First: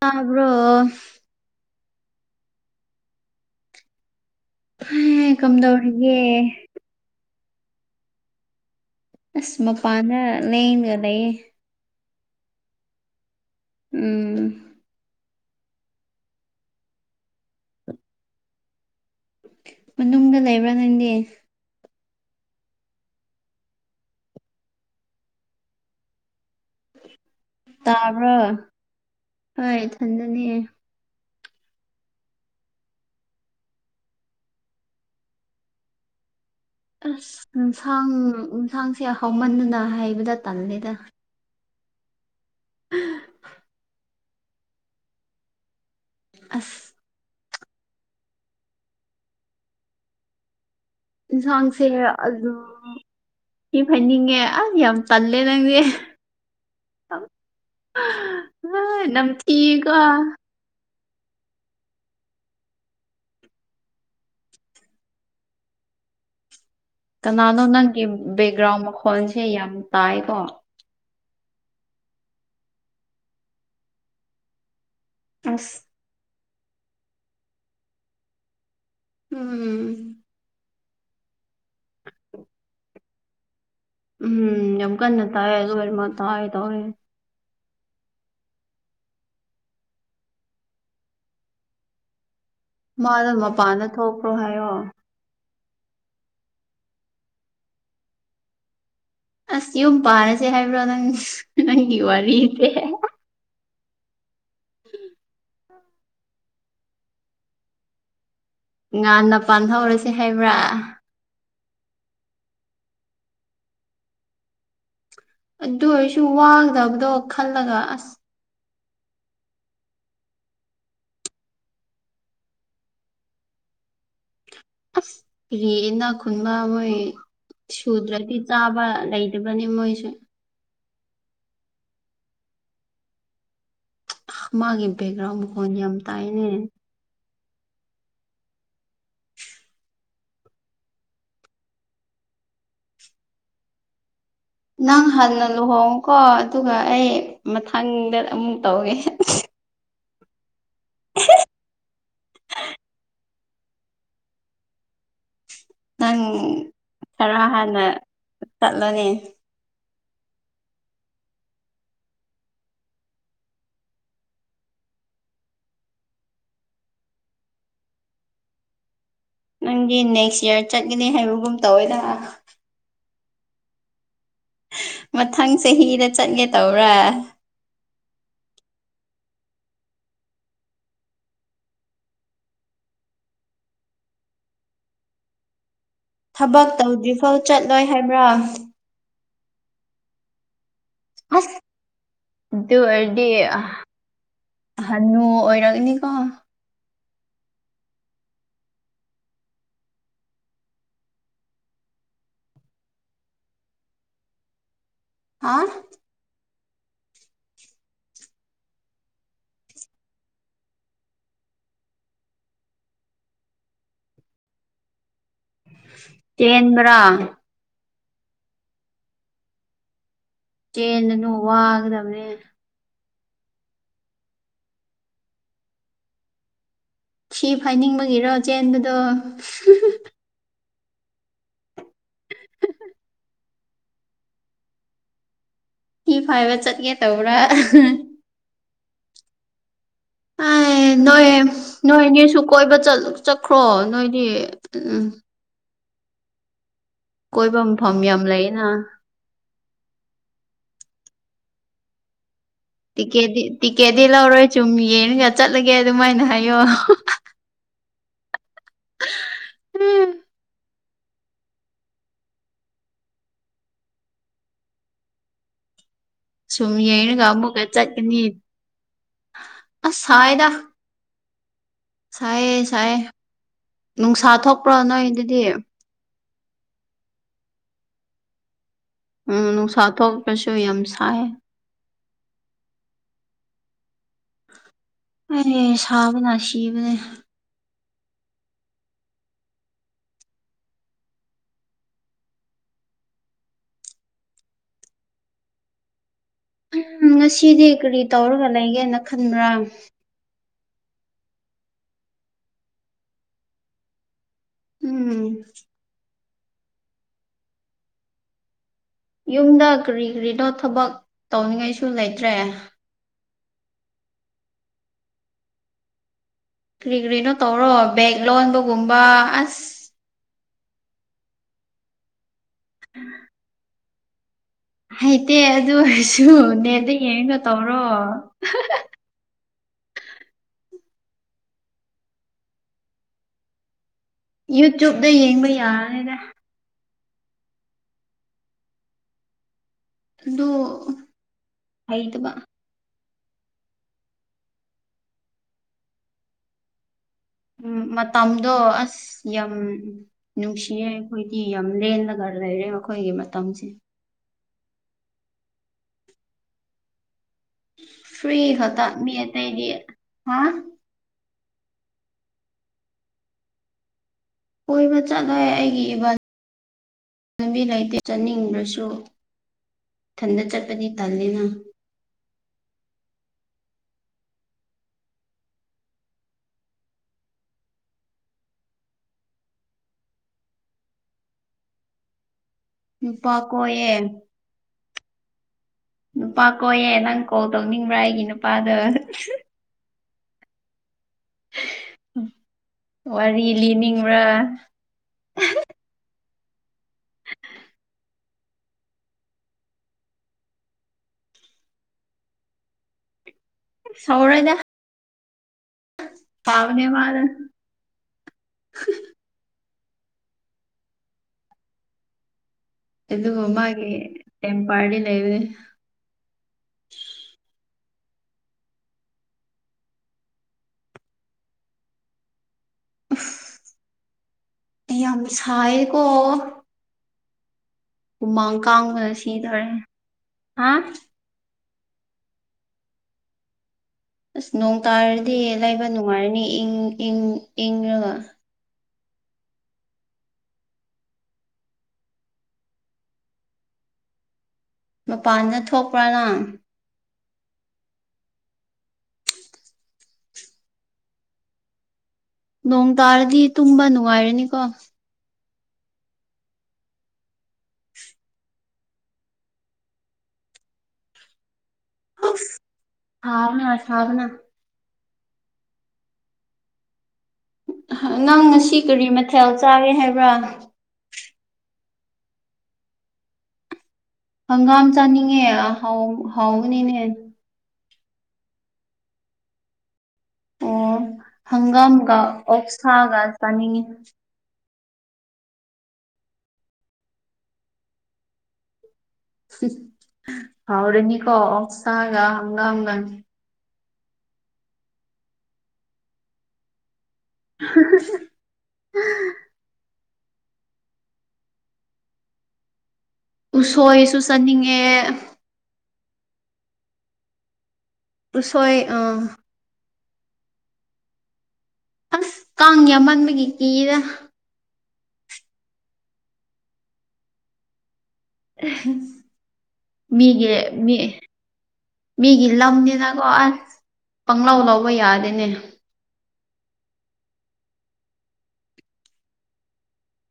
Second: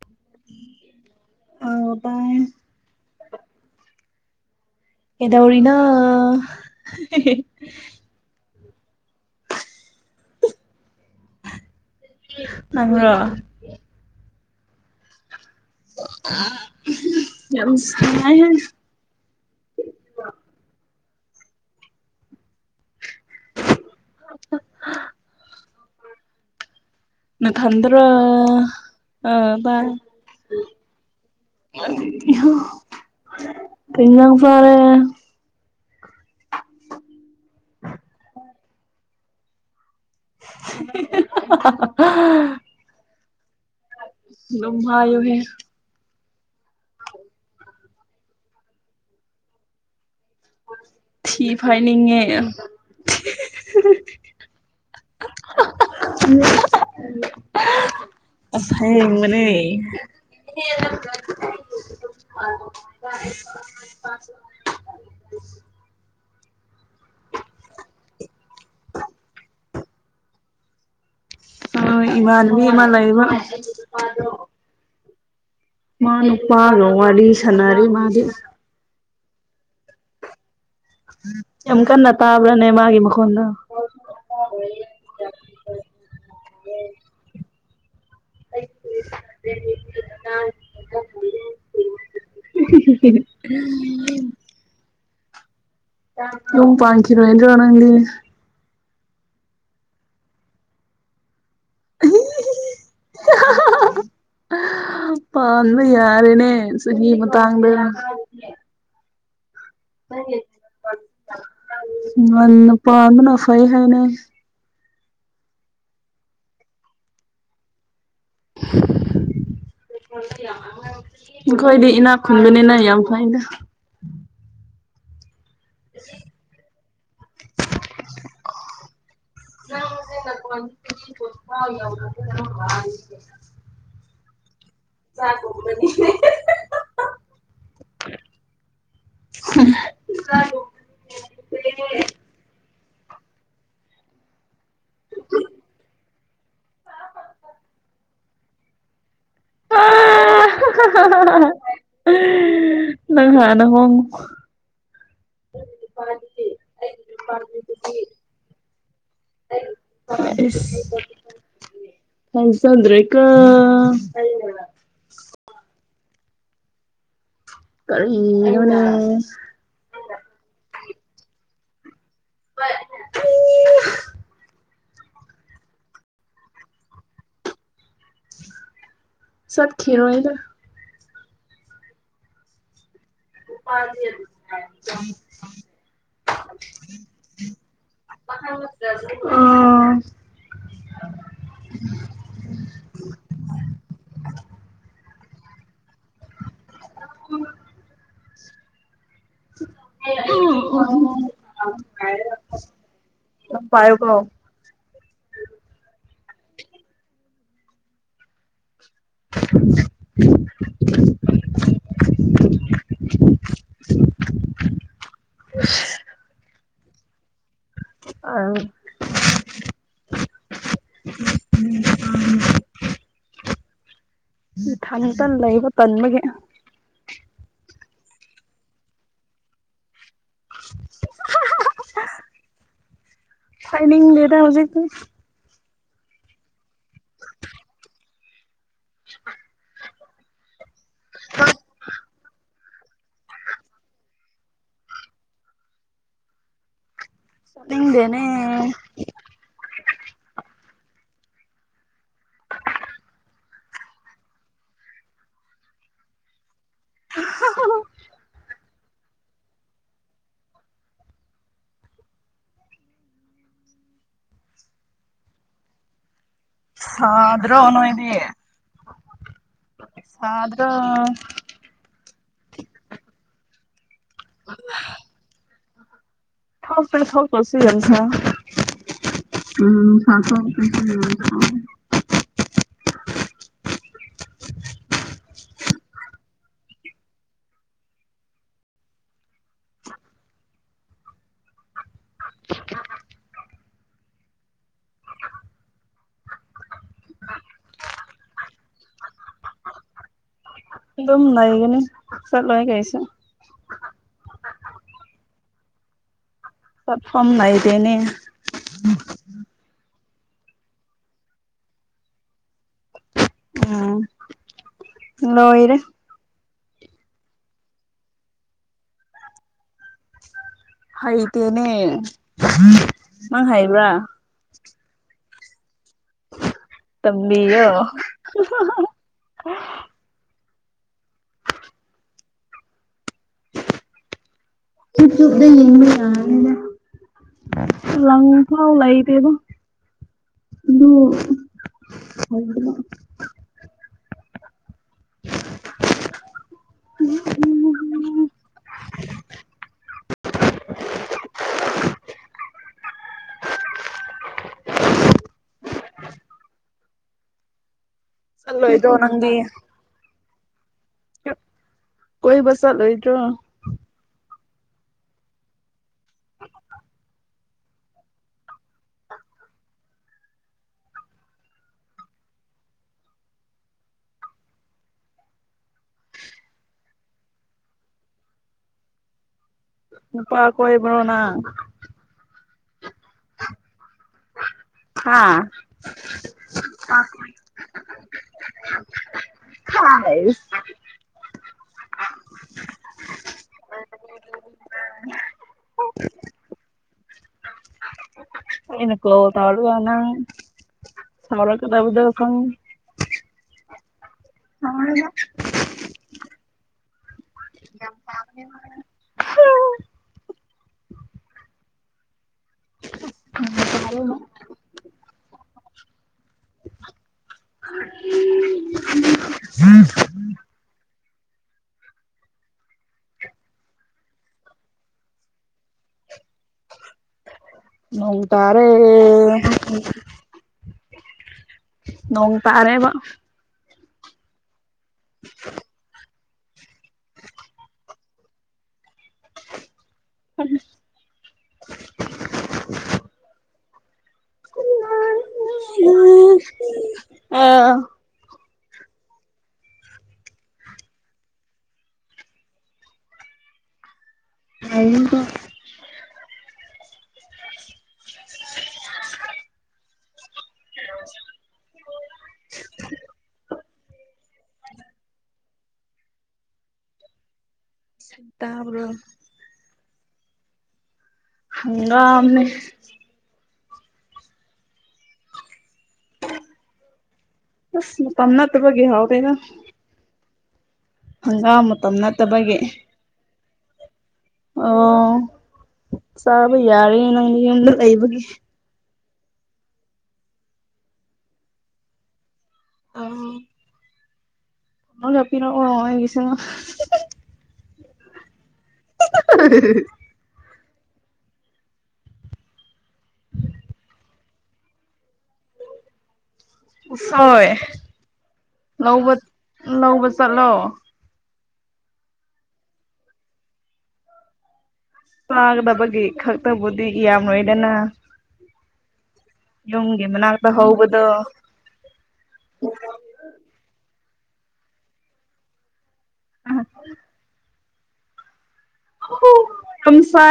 ꯇꯕ꯭ꯔꯣ ꯑꯉ ꯇꯥꯏ ꯍꯩ ꯑꯦꯗꯣ ꯑꯣꯔꯤꯅ ꯀꯝꯗꯧꯔꯤꯒꯦ ꯑꯁ ꯃꯄꯥꯟꯗ ꯂꯩꯅꯒ ꯂꯩꯌꯦ ꯃ꯭ꯔ ꯎꯝ ꯅꯁ ꯃꯅꯨꯡꯗ ꯂꯩꯕ꯭ꯔꯥ ꯅꯪꯗꯤ [unintelligible] ꯅ ꯇꯗꯔ ꯇꯥꯕ꯭ꯔꯣ ꯑ ꯍꯣꯏ ꯏꯊꯟꯗꯅꯦ ꯏ ꯏ ꯄ ꯐꯔꯦ ꯑꯁ ꯟꯁꯥꯡ ꯟꯁꯥꯡꯁꯦ ꯍꯥꯎꯃꯟꯗꯅ ꯍꯥꯏꯩꯕꯗ ꯇꯜꯜꯂꯤꯦꯗ ꯎꯝ ꯎꯝ ꯃꯌꯨꯍꯦ ꯑꯁ ꯊꯤ ꯌꯦꯟꯁꯥꯡꯁꯦ ꯐꯥꯏꯅꯤꯡꯉꯦ ꯑꯗꯨ ꯍ ꯍꯥꯏꯅꯤꯡꯉꯦ ꯑ ꯌꯥꯝ ꯇꯂꯦ ꯂꯩꯦ ꯑ ꯅꯝ ꯑꯁꯦꯡꯕꯅꯦ ꯊꯤꯒ [unintelligible] [unintelligible] ꯀꯅꯥꯅꯣ ꯅꯪꯒꯤ ꯕꯦꯛꯒ꯭ꯔꯥꯎꯟ ꯃꯈꯣꯜꯁꯦ ꯌꯥꯝ ꯇꯥꯏꯀꯣ ꯑ ꯏꯃꯥꯅꯕꯤ ꯏꯃꯥꯅ ꯂꯩꯕ ꯅꯁ ꯃꯥ ꯅꯨꯄꯥ ꯔꯣꯋꯥꯂꯤ ꯁꯅꯔꯤ ꯃꯥꯗꯤ ꯎꯝ ꯌꯥꯝ ꯀꯟꯅ ꯇꯥꯕ꯭ꯔꯅꯦ ꯃꯥꯒꯤ ꯃꯈꯣꯟꯅ ꯎꯝ ꯌꯥꯝꯝ ꯀꯟꯅ ꯇ ꯔꯃ ꯇ ꯇꯌꯦ ꯑꯩ ꯃꯥꯗꯣ ꯃꯄꯥꯟꯗ ꯊꯣꯛꯈ꯭ꯔꯣ ꯍꯥꯏꯌꯣ [inaudible] ꯑꯣ ꯄ ꯀꯔ ꯋꯥꯅꯗꯤ ꯑꯁ ꯌꯨꯝ ꯄꯥꯔꯁꯦ ꯍꯥꯏꯕ꯭ꯔꯣ ꯅꯪ ꯅꯪꯒꯤ ꯋꯥꯔꯤꯁꯦ ꯄꯝꯝꯕ ꯌꯥꯔꯦꯅꯦ ꯆꯍꯤ ꯃꯇꯥꯡꯗ ꯉꯥꯟꯟꯅ ꯄꯥꯟꯊꯧꯔꯁꯤꯦ ꯍꯥꯏꯕ꯭ꯔꯥ ꯃ ꯄꯥꯡꯅꯥꯐꯥ ꯍꯥꯏꯅ ꯑꯗꯨ ꯑꯣꯏꯔꯁꯨ ꯋꯥꯒꯗꯕꯗꯣ ꯈꯜꯂꯒ ꯑꯁ [inaudible] ꯑꯩꯈꯣꯏꯗꯤ ꯏꯅꯥꯛ ꯈꯨꯟꯕꯅꯤꯅ ꯌꯥꯝ ꯐꯩꯗ ꯑꯁ ꯔꯦꯗ ꯈꯨꯟꯕ ꯃꯣꯏ ꯁꯨꯗ꯭ꯔꯗꯤ ꯆꯥꯕ ꯂꯩꯇꯕꯅꯤ ꯃꯣꯏꯁꯨ [inaudible] ꯃꯥꯒꯤ ꯕꯦꯛꯒ꯭ꯔꯥꯎꯟ ꯐꯣꯟ ꯌꯥꯝ ꯇꯥꯏꯅꯦ ꯍ ꯉ ꯅꯪ ꯍꯥꯟꯟꯅ ꯂꯨꯍꯣꯡꯉꯨꯀꯣ ꯑꯗꯨꯒ ꯑꯩ ꯃꯊꯪꯗ ꯑꯃꯨꯛ ꯇꯧꯏꯦ ꯅꯪꯉ ꯅꯪꯉꯣ ꯅꯪ ꯈꯔ ꯍꯥꯟꯅ ꯆꯠꯂꯅꯤ ꯐ ꯍ ꯆꯗ꯭ꯔꯦ ꯀ ꯀꯅꯦ ꯅꯪꯗꯤ ꯅꯦꯛꯁ ꯌꯌꯥꯔ ꯆꯠꯒꯅꯤ ꯍꯥꯏꯕꯒꯨꯝ ꯇꯧꯋꯦꯗ ꯎꯝ ꯃꯊꯪ ꯆꯍꯤꯗ ꯆꯠꯒꯦ ꯇꯧꯔꯥ ꯁꯛꯈꯤ ꯑꯣꯏꯗ ꯎꯄꯥ ꯊꯕꯛ ꯇꯧꯗ꯭ꯔꯤꯐꯥꯎ ꯆꯠꯂꯣꯏ ꯍꯥꯏꯕ꯭ꯔꯥ ꯑꯣ ꯑ ꯑꯗꯨ ꯑꯣꯏꯔꯗꯤ ꯍꯅꯨ ꯑꯣꯏꯔꯒꯅꯤ ꯀꯣ ꯎꯝ ꯍ ꯄꯣ ꯄꯣ ꯑ [inaudible] [unintelligible] [inaudible] ꯀꯦꯟꯗ꯭ꯔꯥ ꯑ ꯆꯦꯟꯂꯅꯨ ꯋꯥꯒꯗꯕꯅꯦ ꯊꯇ ꯂꯩꯕ ꯇꯟꯕꯒꯤ ꯁꯤ ꯐꯥꯏꯅꯤꯡꯕꯒꯤꯔꯣ ꯆꯦꯟꯕꯗꯣ ꯐꯅꯤꯡ ꯂꯩꯗ ꯍꯧꯖꯤꯛꯀꯤ ꯐꯤ ꯐꯥꯏꯕ ꯆꯠꯀꯦ ꯇꯧꯕ꯭ꯔꯥ [inaudible] ꯑꯥꯏ ꯅꯣꯏ ꯅꯣꯏ ꯑꯅꯤꯁꯨ ꯀꯣꯏꯕ ꯆꯠꯈ꯭ꯔꯣ ꯅꯣꯏꯗꯤ ꯎꯝ ꯀꯣꯏꯕ ꯃꯐꯝ ꯌꯥꯝ ꯆꯠꯅꯤꯡꯗꯦꯅꯦ ꯂꯩꯌꯦꯅ ꯇꯤꯛꯀꯦ ꯇꯤꯛꯀꯦꯠꯇꯤ ꯂꯧꯔꯣꯏ ꯁꯨꯝ ꯌꯦꯡꯒ ꯆꯠꯂꯒꯦ ꯑꯗꯨꯃꯥꯏꯅ ꯍꯥꯏꯌꯣ [unintelligible] ꯁꯨꯝ ꯌꯦꯡꯔꯒ ꯑꯃꯨꯛꯀ ꯍ꯭ꯔꯣꯅ ꯏꯗꯤ ꯆꯠꯀꯅꯤ ꯑꯁ ꯁꯥꯏꯗ ꯗ꯭ꯔ ꯁꯥꯏꯌꯦ ꯁꯥꯏ ꯅꯨꯡꯁꯥ ꯊꯣꯛꯄ꯭ꯔꯣ ꯅꯣꯏ ꯑꯗꯨꯗꯤ ꯊ ꯐ ꯊ ꯀꯁꯤꯒ ꯊ ꯅꯨꯡꯁꯥ ꯎꯝ ꯁꯥꯇꯣ ꯊꯣꯛꯇ꯭ꯔꯁꯨ ꯌꯥꯝ ꯀ ꯁꯥꯏ ꯑꯔꯦ ꯁꯥꯥꯕꯅ ꯁꯤꯕꯅꯦ [unintelligible] ꯎꯝ ꯉꯁꯤꯗꯤ ꯀꯔꯤ ꯇꯧꯔꯒ ꯂꯩꯒꯦꯅ ꯈꯟꯕ꯭ꯔꯥ ꯑꯗꯨꯝ ꯂꯩꯒꯅꯤ ꯆꯂꯣ ꯀꯩꯁ ꯎꯝ ꯁ ꯐꯝꯅꯥꯏꯗꯦꯅꯦ ꯌꯨꯝꯗ ꯀꯔꯤ ꯀꯔꯤꯅꯣ ꯊꯕꯛ ꯇꯧꯅꯤꯡꯉꯥꯏꯁꯨ ꯂꯩꯇ꯭ꯔꯦ ꯎꯝ ꯂꯣꯏꯔ ꯀꯔꯤ ꯀꯔꯤꯅꯣ ꯇꯧꯔꯣ ꯕꯦꯛ ꯂꯣꯟꯕꯒꯨꯝꯕ ꯑꯁ ꯍꯩꯇꯦꯅꯦ ꯅꯪ ꯍꯩꯕ꯭ꯔꯥ ꯍꯩꯇꯦ ꯑꯗꯨ ꯑꯣꯏꯔꯁꯨ ꯅꯦꯗ ꯌꯦꯡꯩꯅꯣ ꯇꯝꯕꯤꯌꯣ ꯇꯧꯔꯣ ꯀ ꯌꯨꯇ꯭ꯌꯨꯕꯇ ꯌꯨꯇꯕꯗ ꯌꯦꯡꯕ ꯌꯦꯡꯃꯤ ꯌꯥ ꯌꯥꯔꯅꯤꯗ ꯂꯪ ꯊ ꯂꯩꯗꯦ ꯑꯗꯨꯣ ꯑꯗꯨ ꯍꯩꯇꯕ ꯑꯗꯨ ꯎꯝ ꯎꯝ ꯃꯇꯝꯗꯣ ꯑꯁ ꯌꯥꯝ ꯅꯨꯡꯁꯤꯌꯦ ꯑꯩꯈꯣꯏꯗꯤ ꯌꯥꯝ ꯂꯦꯜꯂꯒ ꯂꯩꯔꯦ ꯑꯩꯈꯣꯏꯒꯤ ꯃꯇꯝꯁꯦ ꯐ꯭ꯔꯤ ꯍꯇꯥ ꯆꯠꯂꯣꯏꯗ꯭ꯔꯣ ꯃꯤ ꯅꯪꯗꯤ ꯌꯦꯗꯤ ꯍꯥ ꯀꯣꯏꯕ ꯆꯠꯂꯣꯏꯗ꯭ꯔꯣ ꯀꯣꯏꯕ ꯆꯠꯂꯣꯏ ꯑꯩꯒꯤ ꯏꯕꯥ [unintelligible] ꯆꯅꯕꯤ ꯂꯩꯇ ꯆꯥꯅꯤꯡꯗꯁꯨ ꯊꯟꯗ ꯆꯠꯄꯗꯤ ꯇꯜꯜꯂꯤꯦꯅ ꯎꯄꯥ ꯀꯣꯏꯕꯔꯣꯅꯥ ꯅꯨꯄꯥ ꯀꯣꯌꯦꯦ ꯍꯥꯥ ꯅꯨꯄꯥ ꯀꯣꯏꯌꯦꯦ ꯅꯪ ꯀꯣꯜ ꯇꯧꯅꯤꯡꯕ꯭ꯔꯥ ꯑꯩꯒꯤ ꯅꯨꯄꯥꯗꯣ ꯑꯁ ꯋꯥꯔꯤ ꯂꯤꯅꯤꯡꯕ꯭ꯔꯥ [unintelligible] ꯑꯅ ꯀꯣ ꯇꯒꯅ ꯁꯔ ꯀꯗꯕꯨꯗ ꯈꯪ ꯍꯥꯎꯔꯗ ꯐꯥꯎꯅꯦ ꯃꯥꯔ ꯑꯗꯨꯗꯨ ꯃ ꯃꯥꯒꯤꯦ ꯇꯝ ꯄꯥ ꯂꯩ ꯂꯩꯦ [unintelligible] ꯎꯝ ꯌꯥꯝ ꯁꯥꯏꯌꯦꯀꯣ ꯃ ꯇꯔꯦ ꯁꯤꯗꯣꯔꯦ ꯍꯥ ꯅꯣꯡ ꯇꯔꯦꯕ ꯑꯁ ꯅꯣꯡ ꯇꯥꯔꯗꯤ ꯂꯩꯕ ꯅꯨꯡꯉꯥꯏꯔꯅꯤ ꯏꯪ ꯏꯪ ꯏꯪꯔꯒ ꯎ ꯃꯄꯥꯟꯗ ꯊꯣꯛꯄ꯭ꯔꯥꯅ ꯑꯥ ꯅꯣꯡ ꯇꯥꯔꯗꯤ ꯇꯨꯝꯕ ꯅꯨꯡꯉꯥꯏꯔꯅꯤꯀꯣ [unintelligible] [unintelligible] [unintelligible] ꯁꯥꯕꯅ ꯁꯥꯕꯅ ꯅꯪ ꯉꯁꯤ ꯇꯥꯕ꯭ꯔꯣ ꯀꯔꯤ ꯃꯊꯦꯜ ꯆꯥꯒꯦ ꯍꯥꯏꯕ꯭ꯔꯥ ꯍꯃꯦ ꯍꯪꯒꯥꯝ ꯆꯥꯅꯤꯡꯉꯦ ꯍꯥꯎ ꯍꯥꯎꯅꯤꯅꯦ ꯑꯁ ꯇꯝꯅꯠꯇꯕꯒ ꯍꯎꯗꯦꯒ ꯑꯣ ꯍꯪꯒꯥ ꯑꯃꯒ ꯅꯠꯇꯕꯒꯤ ꯑꯣꯁꯒꯥꯁ ꯑꯅꯤ ꯑꯣ ꯆꯥꯕ ꯌꯥꯔꯦꯌꯦ ꯅꯪꯒꯤ ꯌꯨꯝꯗ ꯂꯩꯕꯒꯤ ꯍꯥꯎꯔꯅꯤꯀꯣ ꯑꯣꯒ ꯍꯒꯥ ꯍ ꯀꯟꯅ ꯆꯄꯤꯔ ꯑꯣ ꯍꯁꯅ [unintelligible] [unintelligible] ꯎꯁꯣꯏꯁꯨ ꯆꯠꯅꯤꯡꯉꯦ ꯁꯣꯏ ꯎꯁꯣꯏ ꯂꯧꯕ ꯑꯥ ꯂꯧꯕ ꯆꯠꯂꯣ ꯑꯁ ꯀꯪꯉꯦꯃꯟꯕꯒꯤ ꯀꯤꯗ ꯇꯥꯗꯕꯒꯤ ꯈꯛꯇꯕꯨꯗꯤ ꯌꯥꯝ ꯅꯣꯏꯗꯅ [unintelligible] ꯃꯅꯥꯛꯇ ꯃꯤꯒꯤ ꯃꯤ ꯍꯧꯕꯗꯣ ꯃꯤꯒꯤ ꯂꯝꯅꯤꯅꯀꯣ ꯄꯪꯂꯂꯥꯎ ꯂꯧꯕ ꯌꯥꯗꯦꯅꯦ ꯑ ꯑꯣ ꯍꯣ ꯔꯝꯁꯥ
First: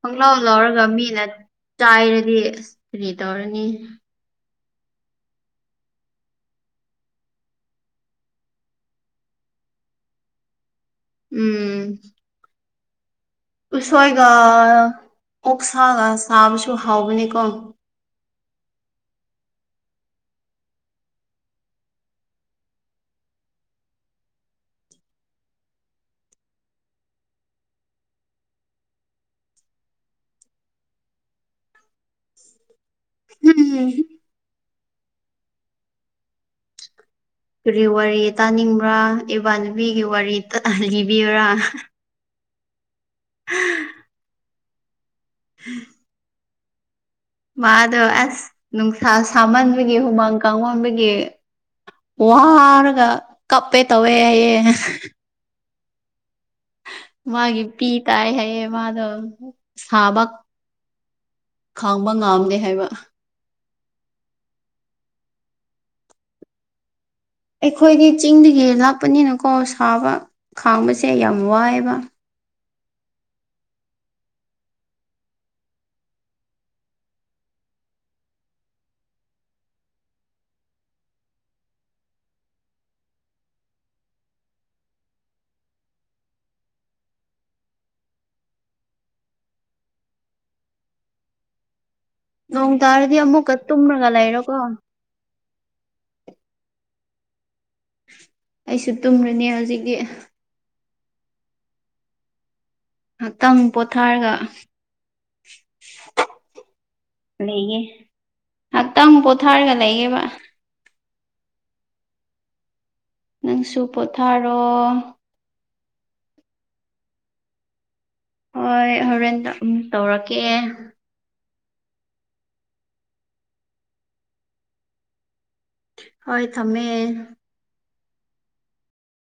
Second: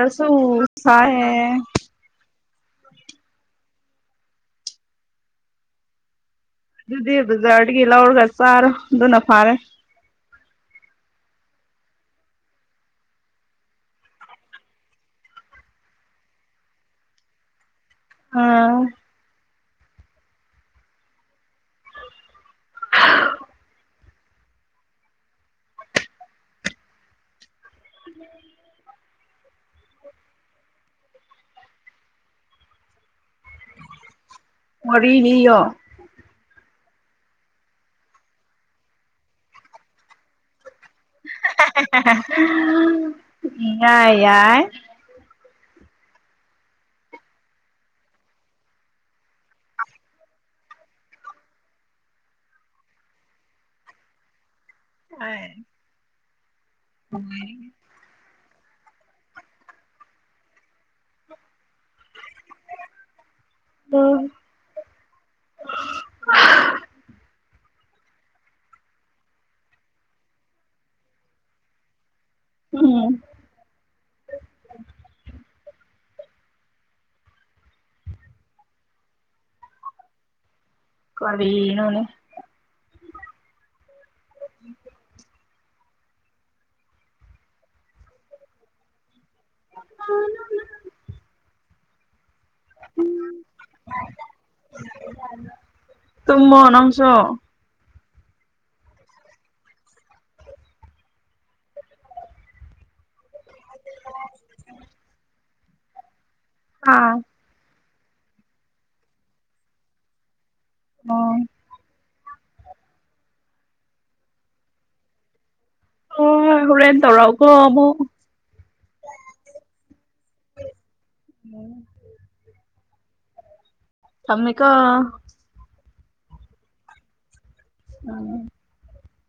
ꯈꯪꯂꯂꯥꯎ ꯂꯧꯔꯒ ꯃꯤꯅ ꯁꯥꯏꯌꯦ ꯆꯥꯏꯔꯗꯤ ꯑꯁ ꯀꯔꯤ ꯇꯧꯔꯅꯤ ꯑꯗꯨꯗꯤ ꯖꯔꯠꯀꯤꯂꯔꯒꯁꯥꯔ ꯑꯗꯨꯅ ꯐꯥꯔꯦ ꯎꯝ ꯎꯁꯣꯏꯒ ꯑꯣꯛꯁꯥꯒ ꯆꯥꯕꯁꯨ ꯍꯥꯎꯕꯅꯤꯀꯣ ꯑ ꯎꯝ ꯍꯝꯝ ꯋꯥꯔꯤ ꯂꯤꯌꯣ ꯀꯔꯤ ꯋꯥꯔꯤ ꯇꯥꯅꯤꯡꯕ꯭ꯔꯥ ꯏꯕꯥ ꯅꯨꯄꯤꯒꯤ ꯋꯥꯔꯤ ꯂꯤꯕꯤꯌꯨꯔꯥ ꯏꯌꯥ ꯌꯥꯏ ꯎꯝ ꯃꯥꯗꯣ ꯑꯁ ꯅꯨꯡꯁꯥ ꯁꯥꯝꯍꯟꯕꯒꯤ ꯍꯨꯃꯥꯡ ꯀꯥꯡꯃꯟꯕꯒꯤ ꯋꯥꯔꯒ ꯀꯞꯄꯦ ꯇꯧꯋꯦ ꯍꯥꯏꯌꯦ ꯑ ꯃꯥꯒꯤ ꯄꯤ ꯇꯥꯏ ꯍꯥꯏꯌꯦ ꯃꯥꯗꯣ ꯁꯥꯕ ꯈꯥꯡꯕ ꯉꯥꯝꯗꯦ ꯍꯥꯏꯕ ꯎꯝ ꯑꯩꯈꯣꯏꯗꯤ ꯆꯤꯡꯗꯒꯤ ꯂꯥꯛꯄꯅꯤꯅꯀꯣ ꯁꯥꯕ ꯈꯥꯡꯕꯁꯦ ꯌꯥꯝ ꯋꯥꯏꯑꯦꯕ ꯎꯝ ꯀꯔꯤꯅꯣꯅꯦ ꯎ ꯐ ꯅꯣꯡ ꯇꯥꯔꯗꯤ ꯑꯃꯨꯛꯀ ꯇꯨꯝꯃꯒ ꯂꯩꯔꯣꯀꯣ ꯁ ꯑꯩꯁꯨ ꯇꯨꯝꯃꯥꯅꯤ ꯍꯧꯖꯤꯛꯇꯤ ꯉꯥꯛꯇꯪ ꯄꯣꯊꯥꯔꯒ ꯑꯥ ꯂꯩꯒꯦ ꯉꯥꯏꯍꯥꯛꯇꯪ ꯄꯣꯊꯥꯔꯒ ꯂꯩꯒꯦꯕ ꯑꯣ ꯅꯪꯁꯨ ꯄꯣꯊꯥꯔꯣ ꯑꯣ ꯍꯨꯔꯦꯟ ꯇꯧꯔꯜꯑꯣꯀꯣ ꯑꯃꯨꯛ ꯍꯣꯏ ꯍꯣꯔꯦꯟ ꯑꯃꯨꯛ ꯇꯧꯔꯛꯀꯦ ꯎꯝ ꯊꯝꯃꯦ ꯀꯣ ꯍꯣꯏ ꯊꯝꯃꯦ ꯑ